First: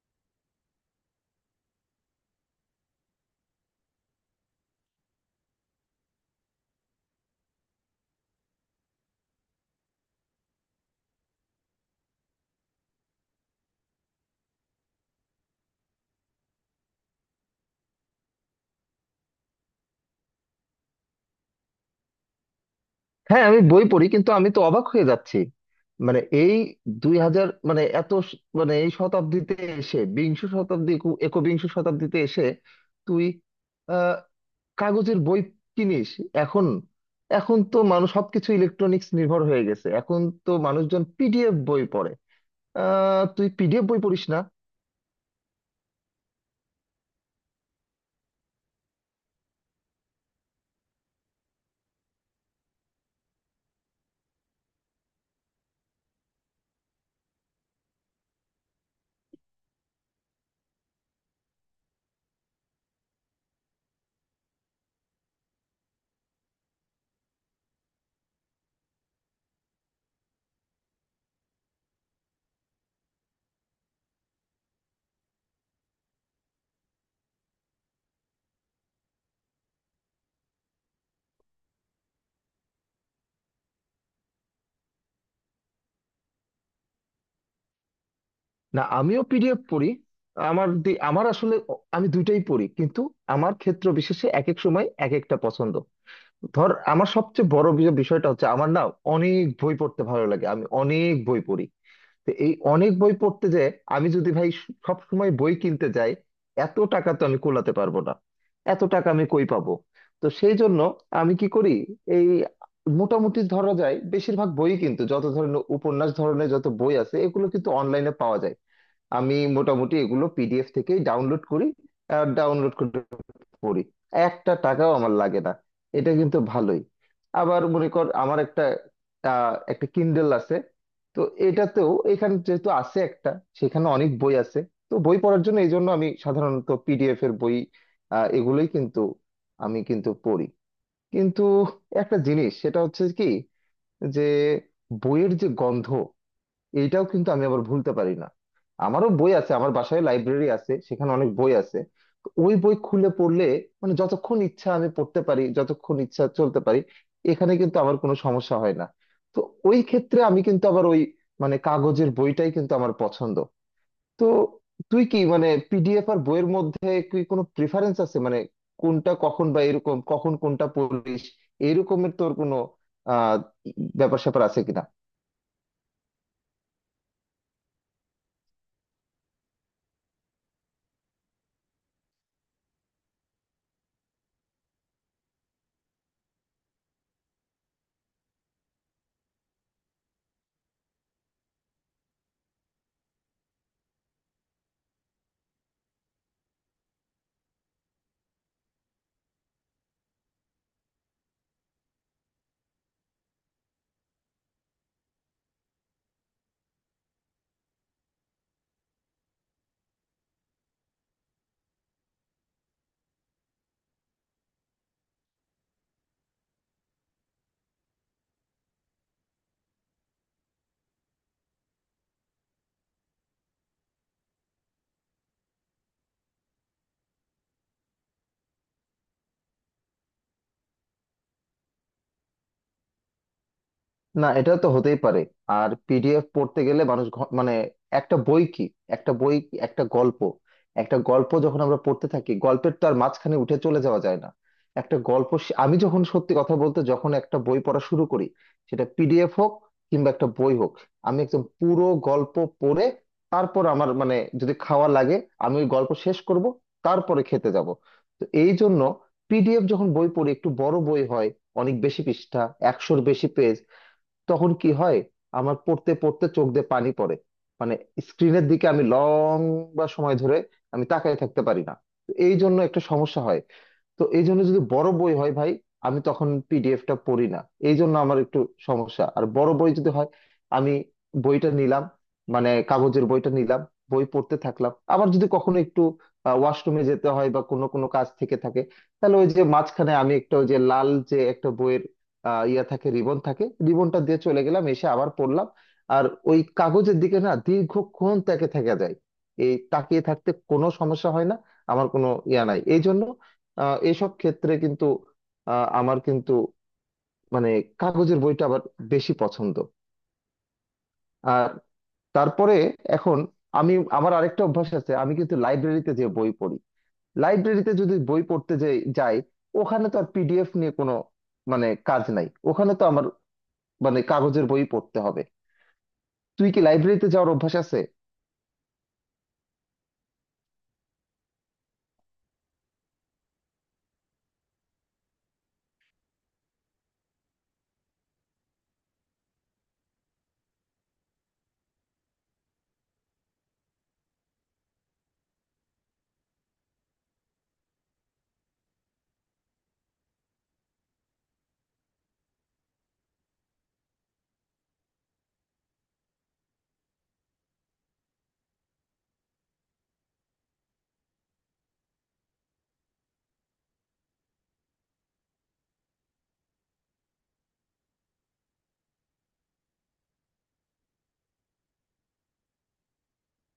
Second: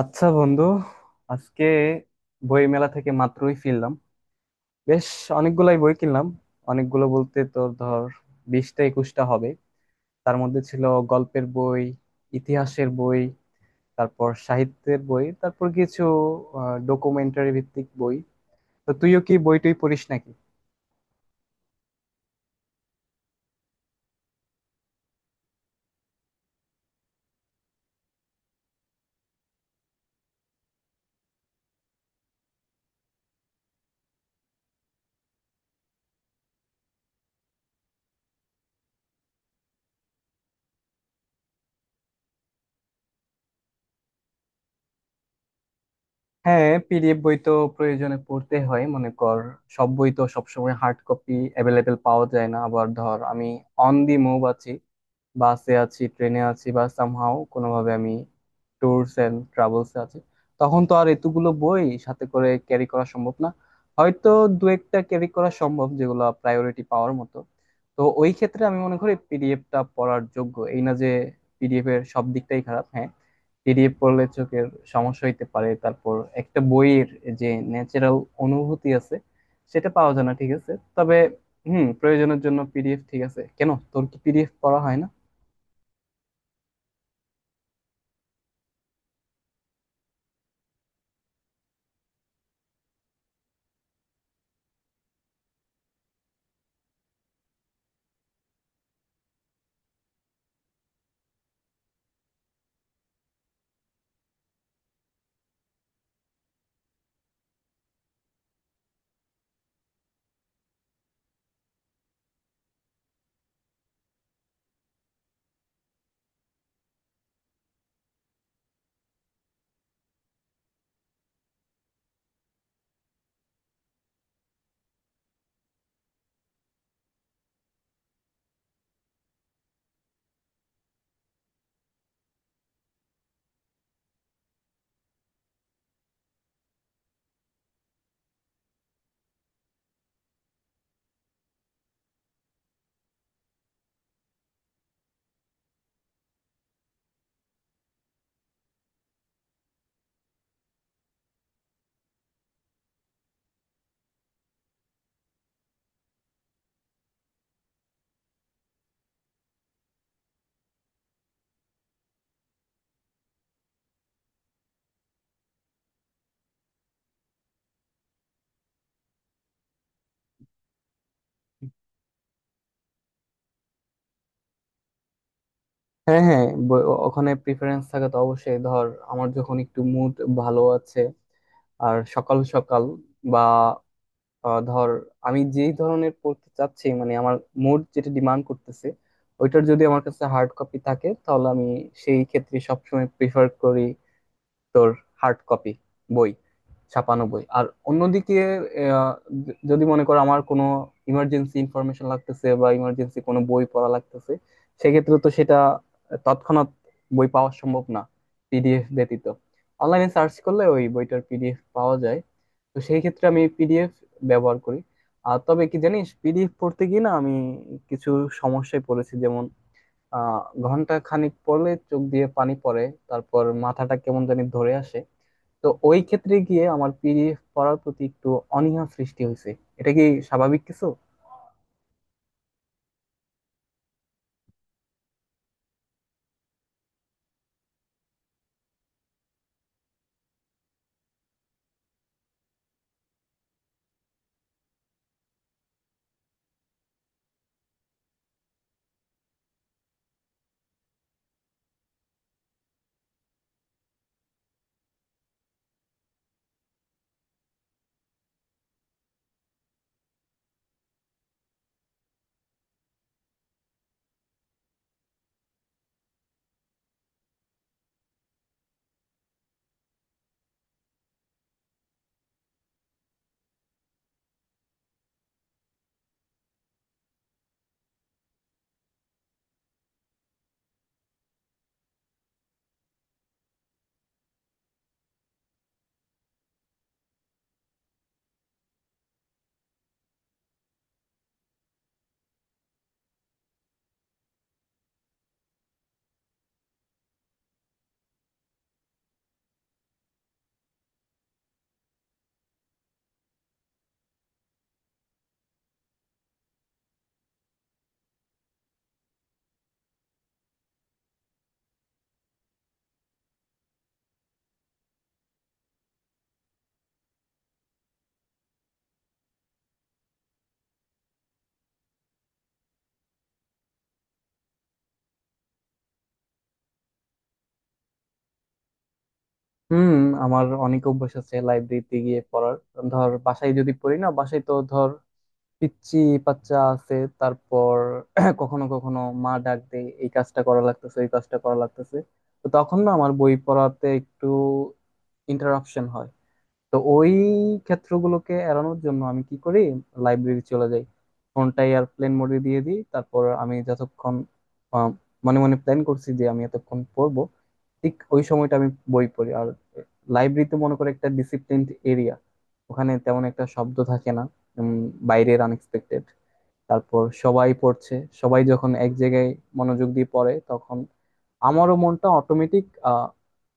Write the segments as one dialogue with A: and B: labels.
A: আচ্ছা বন্ধু, আজকে বই মেলা থেকে মাত্রই ফিরলাম। বেশ অনেকগুলাই বই কিনলাম। অনেকগুলো বলতে তোর ধর 20টা 21টা হবে। তার মধ্যে ছিল গল্পের বই, ইতিহাসের বই, তারপর সাহিত্যের বই, তারপর কিছু ডকুমেন্টারি ভিত্তিক বই। তো তুইও কি বই টই পড়িস নাকি?
B: হ্যাঁ, আমি বই পড়ি, কিন্তু আমি তো অবাক হয়ে যাচ্ছি। মানে এই 2000 মানে এত মানে এই শতাব্দীতে এসে, বিংশ শতাব্দী একবিংশ শতাব্দীতে এসে তুই আহ কাগজের বই কিনিস এখন? এখন তো মানুষ সবকিছু ইলেকট্রনিক্স নির্ভর হয়ে গেছে, এখন তো মানুষজন পিডিএফ বই পড়ে। তুই পিডিএফ বই পড়িস না?
A: হ্যাঁ, পিডিএফ বই তো প্রয়োজনে পড়তে হয়, মনে কর। সব বই তো সবসময় হার্ড কপি অ্যাভেলেবেল পাওয়া যায় না। আবার ধর আমি অন দি মুভ আছি, বাসে আছি, ট্রেনে আছি, বা সামহাও কোনোভাবে আমি ট্যুরস এন্ড ট্রাভেলসে আছি। তখন তো আর এতগুলো বই সাথে করে ক্যারি করা সম্ভব না। হয়তো দু একটা ক্যারি করা সম্ভব, যেগুলো প্রায়োরিটি পাওয়ার মতো। তো ওই ক্ষেত্রে আমি মনে করি পিডিএফটা পড়ার যোগ্য। এই না যে পিডিএফ এর সব দিকটাই খারাপ। হ্যাঁ, পিডিএফ পড়লে চোখের সমস্যা হইতে পারে, তারপর একটা বইয়ের যে ন্যাচারাল অনুভূতি আছে সেটা পাওয়া যায় না, ঠিক আছে। তবে হুম, প্রয়োজনের জন্য পিডিএফ ঠিক আছে। কেন, তোর কি পিডিএফ পড়া হয় না?
B: না, আমিও পিডিএফ পড়ি। আমার আমার আসলে আমি দুইটাই পড়ি, কিন্তু আমার ক্ষেত্র বিশেষে এক এক সময় এক একটা পছন্দ। ধর, আমার সবচেয়ে বড় বিষয়টা হচ্ছে, আমার না অনেক বই পড়তে ভালো লাগে, আমি অনেক বই পড়ি। তো এই অনেক বই পড়তে যে, আমি যদি ভাই সব সময় বই কিনতে যাই, এত টাকা তো আমি কুলাতে পারবো না, এত টাকা আমি কই পাবো? তো সেই জন্য আমি কি করি, এই মোটামুটি ধরা যায়, বেশিরভাগ বই কিন্তু যত ধরনের উপন্যাস ধরনের যত বই আছে, এগুলো কিন্তু অনলাইনে পাওয়া যায়। আমি মোটামুটি এগুলো পিডিএফ থেকেই ডাউনলোড করি, ডাউনলোড করে পড়ি, একটা টাকাও আমার লাগে না। এটা কিন্তু ভালোই। আবার মনে কর, আমার একটা একটা কিন্ডেল আছে। তো এটাতেও এখানে যেহেতু আছে, একটা সেখানে অনেক বই আছে। তো বই পড়ার জন্য এই জন্য আমি সাধারণত পিডিএফ এর বই এগুলোই কিন্তু আমি কিন্তু পড়ি। কিন্তু একটা জিনিস, সেটা হচ্ছে কি যে, বইয়ের যে গন্ধ এইটাও কিন্তু আমি আবার ভুলতে পারি না। আমারও বই আছে, আমার বাসায় লাইব্রেরি আছে, সেখানে অনেক বই আছে। তো ওই বই খুলে পড়লে মানে যতক্ষণ ইচ্ছা আমি পড়তে পারি, যতক্ষণ ইচ্ছা চলতে পারি, এখানে কিন্তু আমার কোনো সমস্যা হয় না। তো ওই ক্ষেত্রে আমি কিন্তু আবার ওই মানে কাগজের বইটাই কিন্তু আমার পছন্দ। তো তুই কি মানে পিডিএফ আর বইয়ের মধ্যে কি কোনো প্রিফারেন্স আছে মানে, কোনটা কখন বা এরকম কখন কোনটা পড়িস, এরকমের তোর কোনো আহ ব্যাপার স্যাপার আছে কিনা?
A: হ্যাঁ হ্যাঁ, ওখানে প্রিফারেন্স থাকে তো অবশ্যই। ধর আমার যখন একটু মুড ভালো আছে আর সকাল সকাল বা ধর আমি যেই ধরনের পড়তে চাচ্ছি, মানে আমার মুড যেটা ডিমান্ড করতেছে, ওইটার যদি আমার কাছে হার্ড কপি থাকে তাহলে আমি সেই ক্ষেত্রে সবসময় প্রিফার করি। তোর হার্ড কপি বই, ছাপানো বই। আর অন্যদিকে আহ, যদি মনে করো আমার কোনো ইমার্জেন্সি ইনফরমেশন লাগতেছে বা ইমার্জেন্সি কোনো বই পড়া লাগতেছে, সেক্ষেত্রে তো সেটা তৎক্ষণাৎ বই পাওয়া সম্ভব না পিডিএফ ব্যতীত। অনলাইনে সার্চ করলে ওই বইটার পিডিএফ পাওয়া যায়। তো সেই ক্ষেত্রে আমি পিডিএফ ব্যবহার করি। আর তবে কি জানিস, পিডিএফ পড়তে গিয়ে না আমি কিছু সমস্যায় পড়েছি। যেমন আহ ঘন্টা খানিক পড়লে চোখ দিয়ে পানি পড়ে, তারপর মাথাটা কেমন জানি ধরে আসে। তো ওই ক্ষেত্রে গিয়ে আমার পিডিএফ পড়ার প্রতি একটু অনীহা সৃষ্টি হয়েছে। এটা কি স্বাভাবিক কিছু?
B: না, এটা তো হতেই পারে। আর পিডিএফ পড়তে গেলে মানুষ মানে একটা বই কি, একটা বই কি? একটা গল্প, একটা গল্প যখন আমরা পড়তে থাকি, গল্পের তো আর মাঝখানে উঠে চলে যাওয়া যায় না। একটা গল্প আমি যখন সত্যি কথা বলতে, যখন একটা বই পড়া শুরু করি, সেটা পিডিএফ হোক কিংবা একটা বই হোক, আমি একদম পুরো গল্প পড়ে তারপর আমার মানে যদি খাওয়া লাগে, আমি ওই গল্প শেষ করব, তারপরে খেতে যাব। তো এই জন্য পিডিএফ যখন বই পড়ি, একটু বড় বই হয়, অনেক বেশি পৃষ্ঠা, 100-র বেশি পেজ, তখন কি হয়, আমার পড়তে পড়তে চোখ দিয়ে পানি পড়ে। মানে স্ক্রিনের দিকে আমি লং বা সময় ধরে আমি তাকায় থাকতে পারি না। তো এই জন্য একটা সমস্যা হয়। তো এই জন্য যদি বড় বই হয় ভাই, আমি তখন পিডিএফটা পড়ি না, এই জন্য আমার একটু সমস্যা। আর বড় বই যদি হয়, আমি বইটা নিলাম, মানে কাগজের বইটা নিলাম, বই পড়তে থাকলাম, আবার যদি কখনো একটু ওয়াশরুমে যেতে হয় বা কোনো কোনো কাজ থেকে থাকে, তাহলে ওই যে মাঝখানে আমি একটা ওই যে লাল যে একটা বইয়ের ইয়া থাকে, রিবন থাকে, রিবনটা দিয়ে চলে গেলাম, এসে আবার পড়লাম। আর ওই কাগজের দিকে না দীর্ঘক্ষণ তাকে থাকা যায়, এই তাকিয়ে থাকতে কোনো সমস্যা হয় না, আমার কোনো ইয়া নাই এই জন্য। এইসব ক্ষেত্রে কিন্তু আমার কিন্তু মানে কাগজের বইটা আবার বেশি পছন্দ। আর তারপরে এখন আমি, আমার আরেকটা অভ্যাস আছে, আমি কিন্তু লাইব্রেরিতে যে বই পড়ি, লাইব্রেরিতে যদি বই পড়তে যাই যাই, ওখানে তো আর পিডিএফ নিয়ে কোনো মানে কাজ নাই, ওখানে তো আমার মানে কাগজের বই পড়তে হবে। তুই কি লাইব্রেরিতে যাওয়ার অভ্যাস আছে?
A: হুম, আমার অনেক অভ্যাস আছে লাইব্রেরিতে গিয়ে পড়ার। ধর বাসায় যদি পড়ি না, বাসায় তো ধর পিচ্চি বাচ্চা আছে। তারপর কখনো কখনো মা ডাক দেয়, এই কাজটা করা লাগতেছে, ওই কাজটা করা লাগতেছে। তো তখন না আমার বই পড়াতে একটু ইন্টারাপশন হয়। তো ওই ক্ষেত্রগুলোকে এড়ানোর জন্য আমি কি করি, লাইব্রেরি চলে যাই। ফোনটা এয়ারপ্লেন মোডে দিয়ে দিই, তারপর আমি যতক্ষণ আহ, মনে মনে প্ল্যান করছি যে আমি এতক্ষণ পড়বো, ঠিক ওই সময়টা আমি বই পড়ি। আর লাইব্রেরিতে মনে করে একটা ডিসিপ্লিনড এরিয়া, ওখানে তেমন একটা শব্দ থাকে না, উম, বাইরের আনএক্সপেক্টেড। তারপর সবাই পড়ছে, সবাই যখন এক জায়গায় মনোযোগ দিয়ে পড়ে তখন আমারও মনটা অটোমেটিক আহ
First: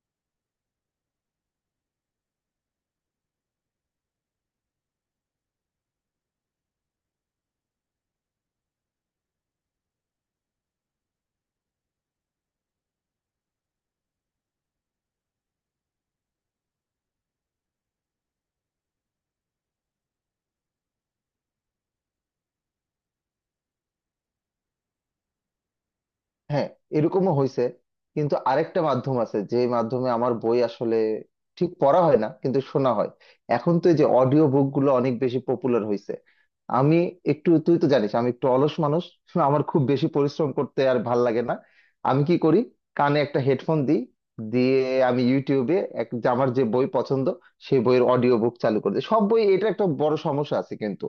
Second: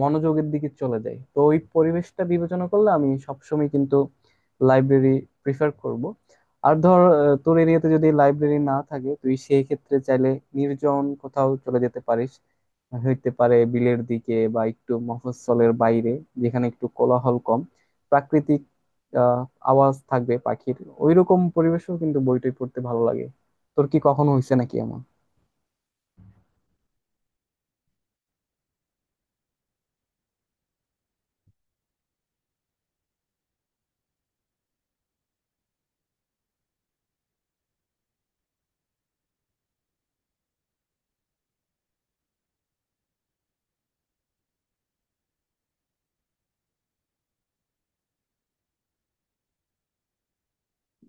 A: মনোযোগের দিকে চলে যায়। তো ওই পরিবেশটা বিবেচনা করলে আমি সবসময় কিন্তু লাইব্রেরি প্রিফার করব। আর ধর তোর এরিয়াতে যদি লাইব্রেরি না থাকে, তুই সেই ক্ষেত্রে চাইলে নির্জন কোথাও চলে যেতে পারিস। হইতে পারে বিলের দিকে বা একটু মফস্বলের বাইরে, যেখানে একটু কোলাহল কম, প্রাকৃতিক আহ আওয়াজ থাকবে পাখির। ওইরকম পরিবেশেও কিন্তু বইটই পড়তে ভালো লাগে। তোর কি কখনো হয়েছে নাকি এমন?
B: হ্যাঁ, এরকমও হয়েছে। কিন্তু আরেকটা মাধ্যম আছে, যে মাধ্যমে আমার বই আসলে ঠিক পড়া হয় না, কিন্তু শোনা হয়। এখন তো এই যে অডিও বুক গুলো অনেক বেশি পপুলার হয়েছে। আমি একটু, তুই তো জানিস আমি একটু অলস মানুষ, আমার খুব বেশি পরিশ্রম করতে আর ভাল লাগে না। আমি কি করি, কানে একটা হেডফোন দিই, দিয়ে আমি ইউটিউবে এক যে আমার যে বই পছন্দ, সেই বইয়ের অডিও বুক চালু করে দিই। সব বই, এটা একটা বড় সমস্যা আছে কিন্তু,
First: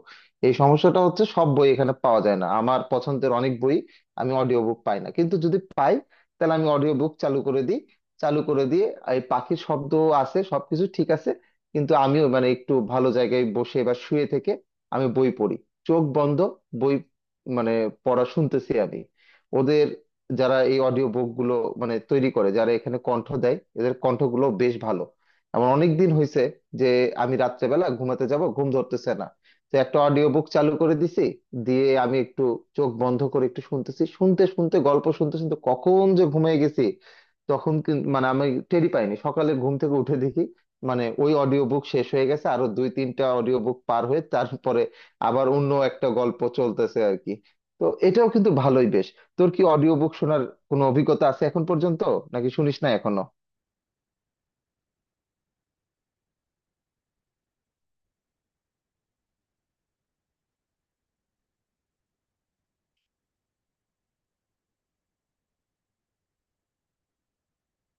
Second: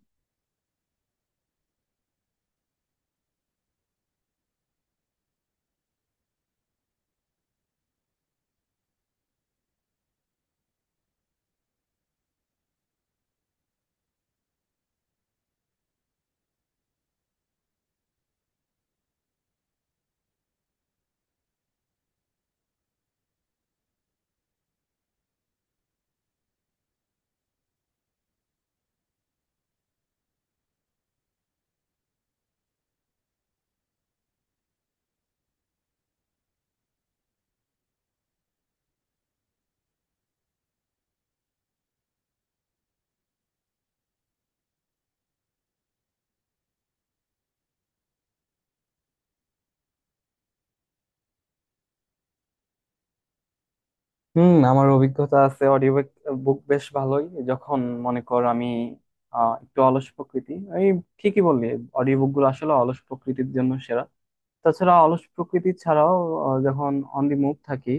B: এই সমস্যাটা হচ্ছে সব বই এখানে পাওয়া যায় না, আমার পছন্দের অনেক বই আমি অডিও বুক পাই না। কিন্তু যদি পাই, তাহলে আমি অডিও বুক চালু করে দিই, চালু করে দিয়ে এই পাখির শব্দ আছে, সবকিছু ঠিক আছে, কিন্তু আমিও মানে একটু ভালো জায়গায় বসে বা শুয়ে থেকে আমি বই পড়ি, চোখ বন্ধ, বই মানে পড়া শুনতেছি আমি। ওদের, যারা এই অডিও বুক গুলো মানে তৈরি করে, যারা এখানে কণ্ঠ দেয়, এদের কণ্ঠগুলো বেশ ভালো। এমন অনেক দিন হয়েছে যে, আমি রাত্রেবেলা ঘুমাতে যাব, ঘুম ধরতেছে না, তো একটা অডিও বুক চালু করে দিছি, দিয়ে আমি একটু চোখ বন্ধ করে একটু শুনতেছি, শুনতে শুনতে গল্প শুনতে শুনতে কখন যে ঘুমিয়ে গেছি তখন কিন্তু মানে আমি টেরই পাইনি। সকালে ঘুম থেকে উঠে দেখি মানে ওই অডিও বুক শেষ হয়ে গেছে, আরো দুই তিনটা অডিও বুক পার হয়ে তারপরে আবার অন্য একটা গল্প চলতেছে আর কি। তো এটাও কিন্তু ভালোই বেশ। তোর কি অডিও বুক শোনার কোনো অভিজ্ঞতা আছে এখন পর্যন্ত, নাকি শুনিস না এখনো?
A: হুম, আমার অভিজ্ঞতা আছে। অডিও বুক বেশ ভালোই যখন মনে কর আমি একটু অলস প্রকৃতি। এই ঠিকই বললি, অডিও বুক গুলো আসলে অলস প্রকৃতির জন্য সেরা। তাছাড়া অলস প্রকৃতি ছাড়াও যখন অন দি মুভ থাকি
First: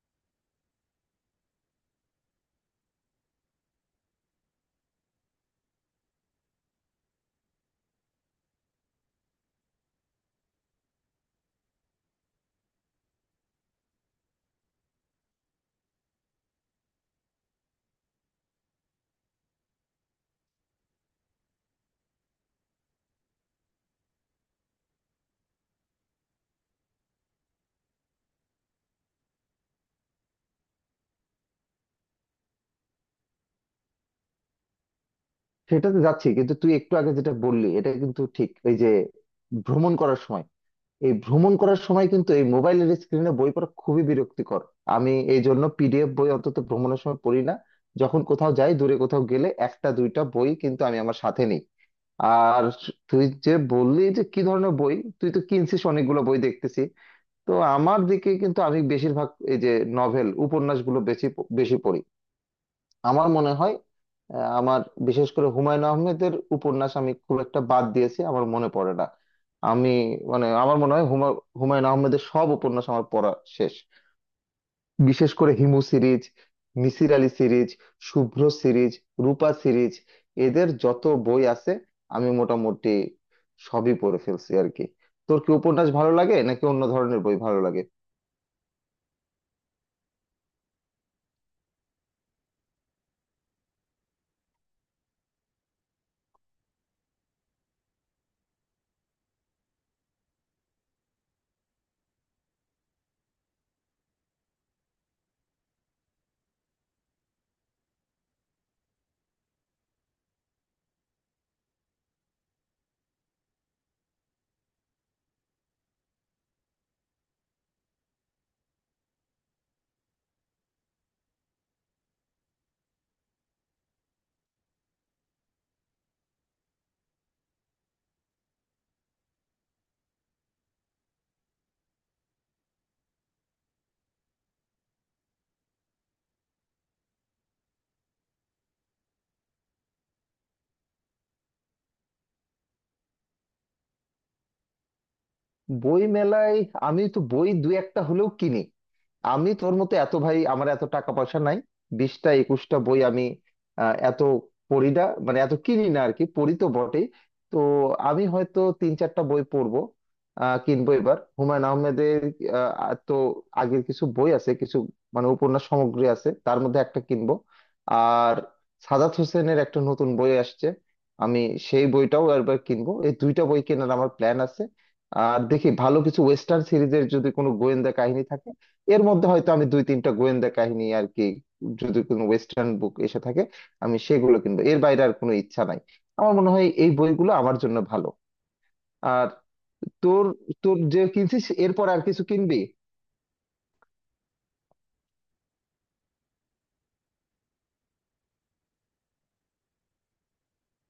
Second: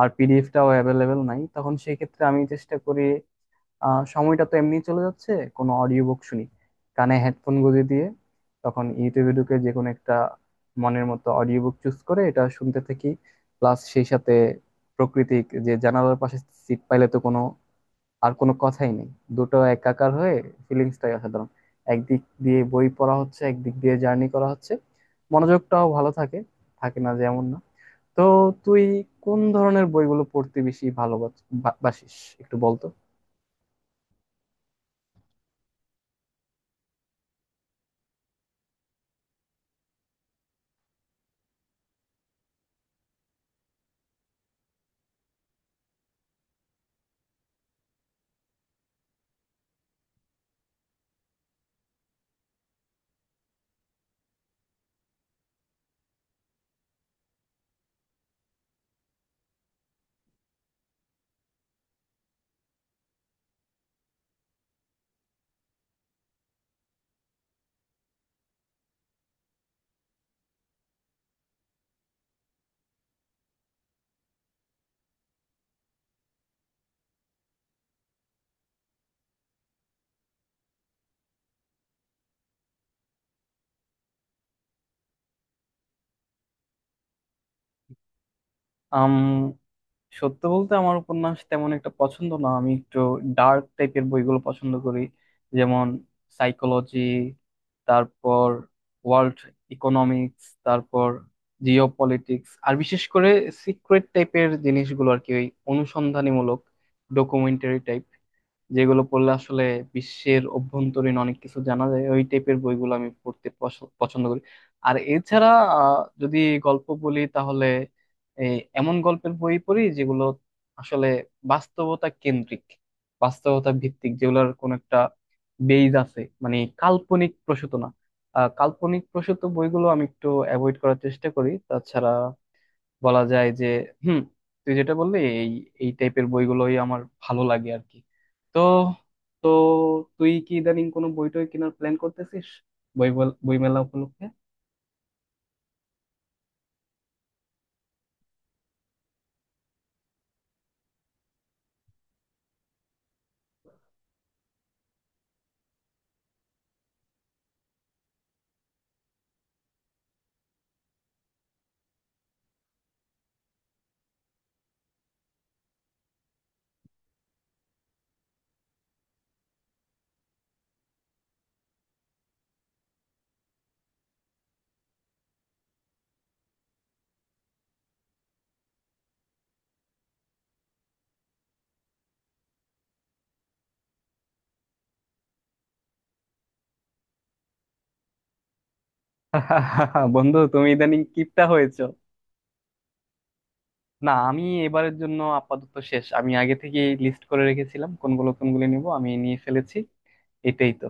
A: আর পিডিএফটাও অ্যাভেলেবেল নাই, তখন সেই ক্ষেত্রে আমি চেষ্টা করি সময়টা তো এমনি চলে যাচ্ছে, কোনো অডিও বুক শুনি। কানে হেডফোন গুঁজে দিয়ে তখন ইউটিউবে ঢুকে যে কোনো একটা মনের মতো অডিও বুক চুজ করে এটা শুনতে থাকি। প্লাস সেই সাথে প্রকৃতিক যে জানালার পাশে সিট পাইলে তো কোনো আর কোনো কথাই নেই। দুটো একাকার হয়ে ফিলিংসটাই অসাধারণ। একদিক দিয়ে বই পড়া হচ্ছে, একদিক দিয়ে জার্নি করা হচ্ছে। মনোযোগটাও ভালো থাকে, থাকে না যেমন না। তো তুই কোন ধরনের বইগুলো পড়তে বেশি ভালোবাসিস, একটু বলতো।
B: সেটাতে যাচ্ছি, কিন্তু তুই একটু আগে যেটা বললি এটা কিন্তু ঠিক, এই যে ভ্রমণ করার সময়, এই ভ্রমণ করার সময় কিন্তু এই মোবাইলের স্ক্রিনে বই পড়া খুবই বিরক্তিকর। আমি এই জন্য পিডিএফ বই অন্তত ভ্রমণের সময় পড়ি না। যখন কোথাও যাই, দূরে কোথাও গেলে একটা দুইটা বই কিন্তু আমি আমার সাথে নিই। আর তুই যে বললি যে কি ধরনের বই, তুই তো কিনছিস অনেকগুলো বই দেখতেছি। তো আমার দিকে কিন্তু আমি বেশিরভাগ এই যে নভেল উপন্যাসগুলো বেশি বেশি পড়ি। আমার মনে হয় আমার বিশেষ করে হুমায়ুন আহমেদের উপন্যাস আমি খুব একটা বাদ দিয়েছি আমার মনে পড়ে না। আমি মানে আমার মনে হয় হুমায়ুন আহমেদের সব উপন্যাস আমার পড়া শেষ। বিশেষ করে Himu series, Misir Ali series, Shubhro series, Rupa series, এদের যত বই আছে আমি মোটামুটি সবই পড়ে ফেলছি আর কি। তোর কি উপন্যাস ভালো লাগে নাকি অন্য ধরনের বই ভালো লাগে?
A: আম সত্য বলতে আমার উপন্যাস তেমন একটা পছন্দ না। আমি একটু ডার্ক টাইপের বইগুলো পছন্দ করি। যেমন সাইকোলজি, তারপর ওয়ার্ল্ড ইকোনমিক্স, তারপর জিও পলিটিক্স, আর বিশেষ করে সিক্রেট টাইপের জিনিসগুলো আর কি। ওই অনুসন্ধানীমূলক ডকুমেন্টারি টাইপ, যেগুলো পড়লে আসলে বিশ্বের অভ্যন্তরীণ অনেক কিছু জানা যায়, ওই টাইপের বইগুলো আমি পড়তে পছন্দ করি। আর এছাড়া যদি গল্প বলি তাহলে এই এমন গল্পের বই পড়ি যেগুলো আসলে বাস্তবতা কেন্দ্রিক, বাস্তবতা ভিত্তিক, যেগুলোর কোনো একটা বেজ আছে, মানে কাল্পনিক প্রসূত না। কাল্পনিক প্রসূত বইগুলো আমি একটু অ্যাভয়েড করার চেষ্টা করি। তাছাড়া বলা যায় যে হুম, তুই যেটা বললি এই এই টাইপের বইগুলোই আমার ভালো লাগে আর কি। তো তো তুই কি ইদানিং কোনো বই টই কেনার প্ল্যান করতেছিস, বই বই মেলা উপলক্ষে?
B: বই মেলায় আমি তো বই দুই একটা হলেও কিনি। আমি তোর মতো এত ভাই, আমার এত টাকা পয়সা নাই। 20-21টা বই আমি এত পড়ি না মানে এত কিনি না আর কি, পড়ি তো বটেই। তো আমি হয়তো তিন চারটা বই পড়বো কিনবো এবার হুমায়ুন আহমেদের তো আগের কিছু বই আছে, কিছু মানে উপন্যাস সামগ্রী আছে তার মধ্যে একটা কিনবো। আর সাদাত হোসেনের একটা নতুন বই আসছে, আমি সেই বইটাও একবার কিনবো। এই দুইটা বই কেনার আমার প্ল্যান আছে। আর দেখি ভালো কিছু ওয়েস্টার্ন সিরিজের, যদি কোনো গোয়েন্দা কাহিনী থাকে এর মধ্যে হয়তো আমি দুই তিনটা গোয়েন্দা কাহিনী আর কি, যদি কোনো ওয়েস্টার্ন বুক এসে থাকে আমি সেগুলো কিনবো। এর বাইরে আর কোনো ইচ্ছা নাই, আমার মনে হয় এই বইগুলো আমার জন্য ভালো। আর তোর,
A: বন্ধু তুমি
B: তোর যে
A: ইদানিং কিপটা
B: কিনছিস
A: হয়েছো।
B: এরপর আর কিছু কিনবি?
A: না, আমি এবারের জন্য আপাতত শেষ। আমি আগে থেকেই লিস্ট করে রেখেছিলাম কোনগুলো কোনগুলো নিব, আমি নিয়ে ফেলেছি। এটাই তো।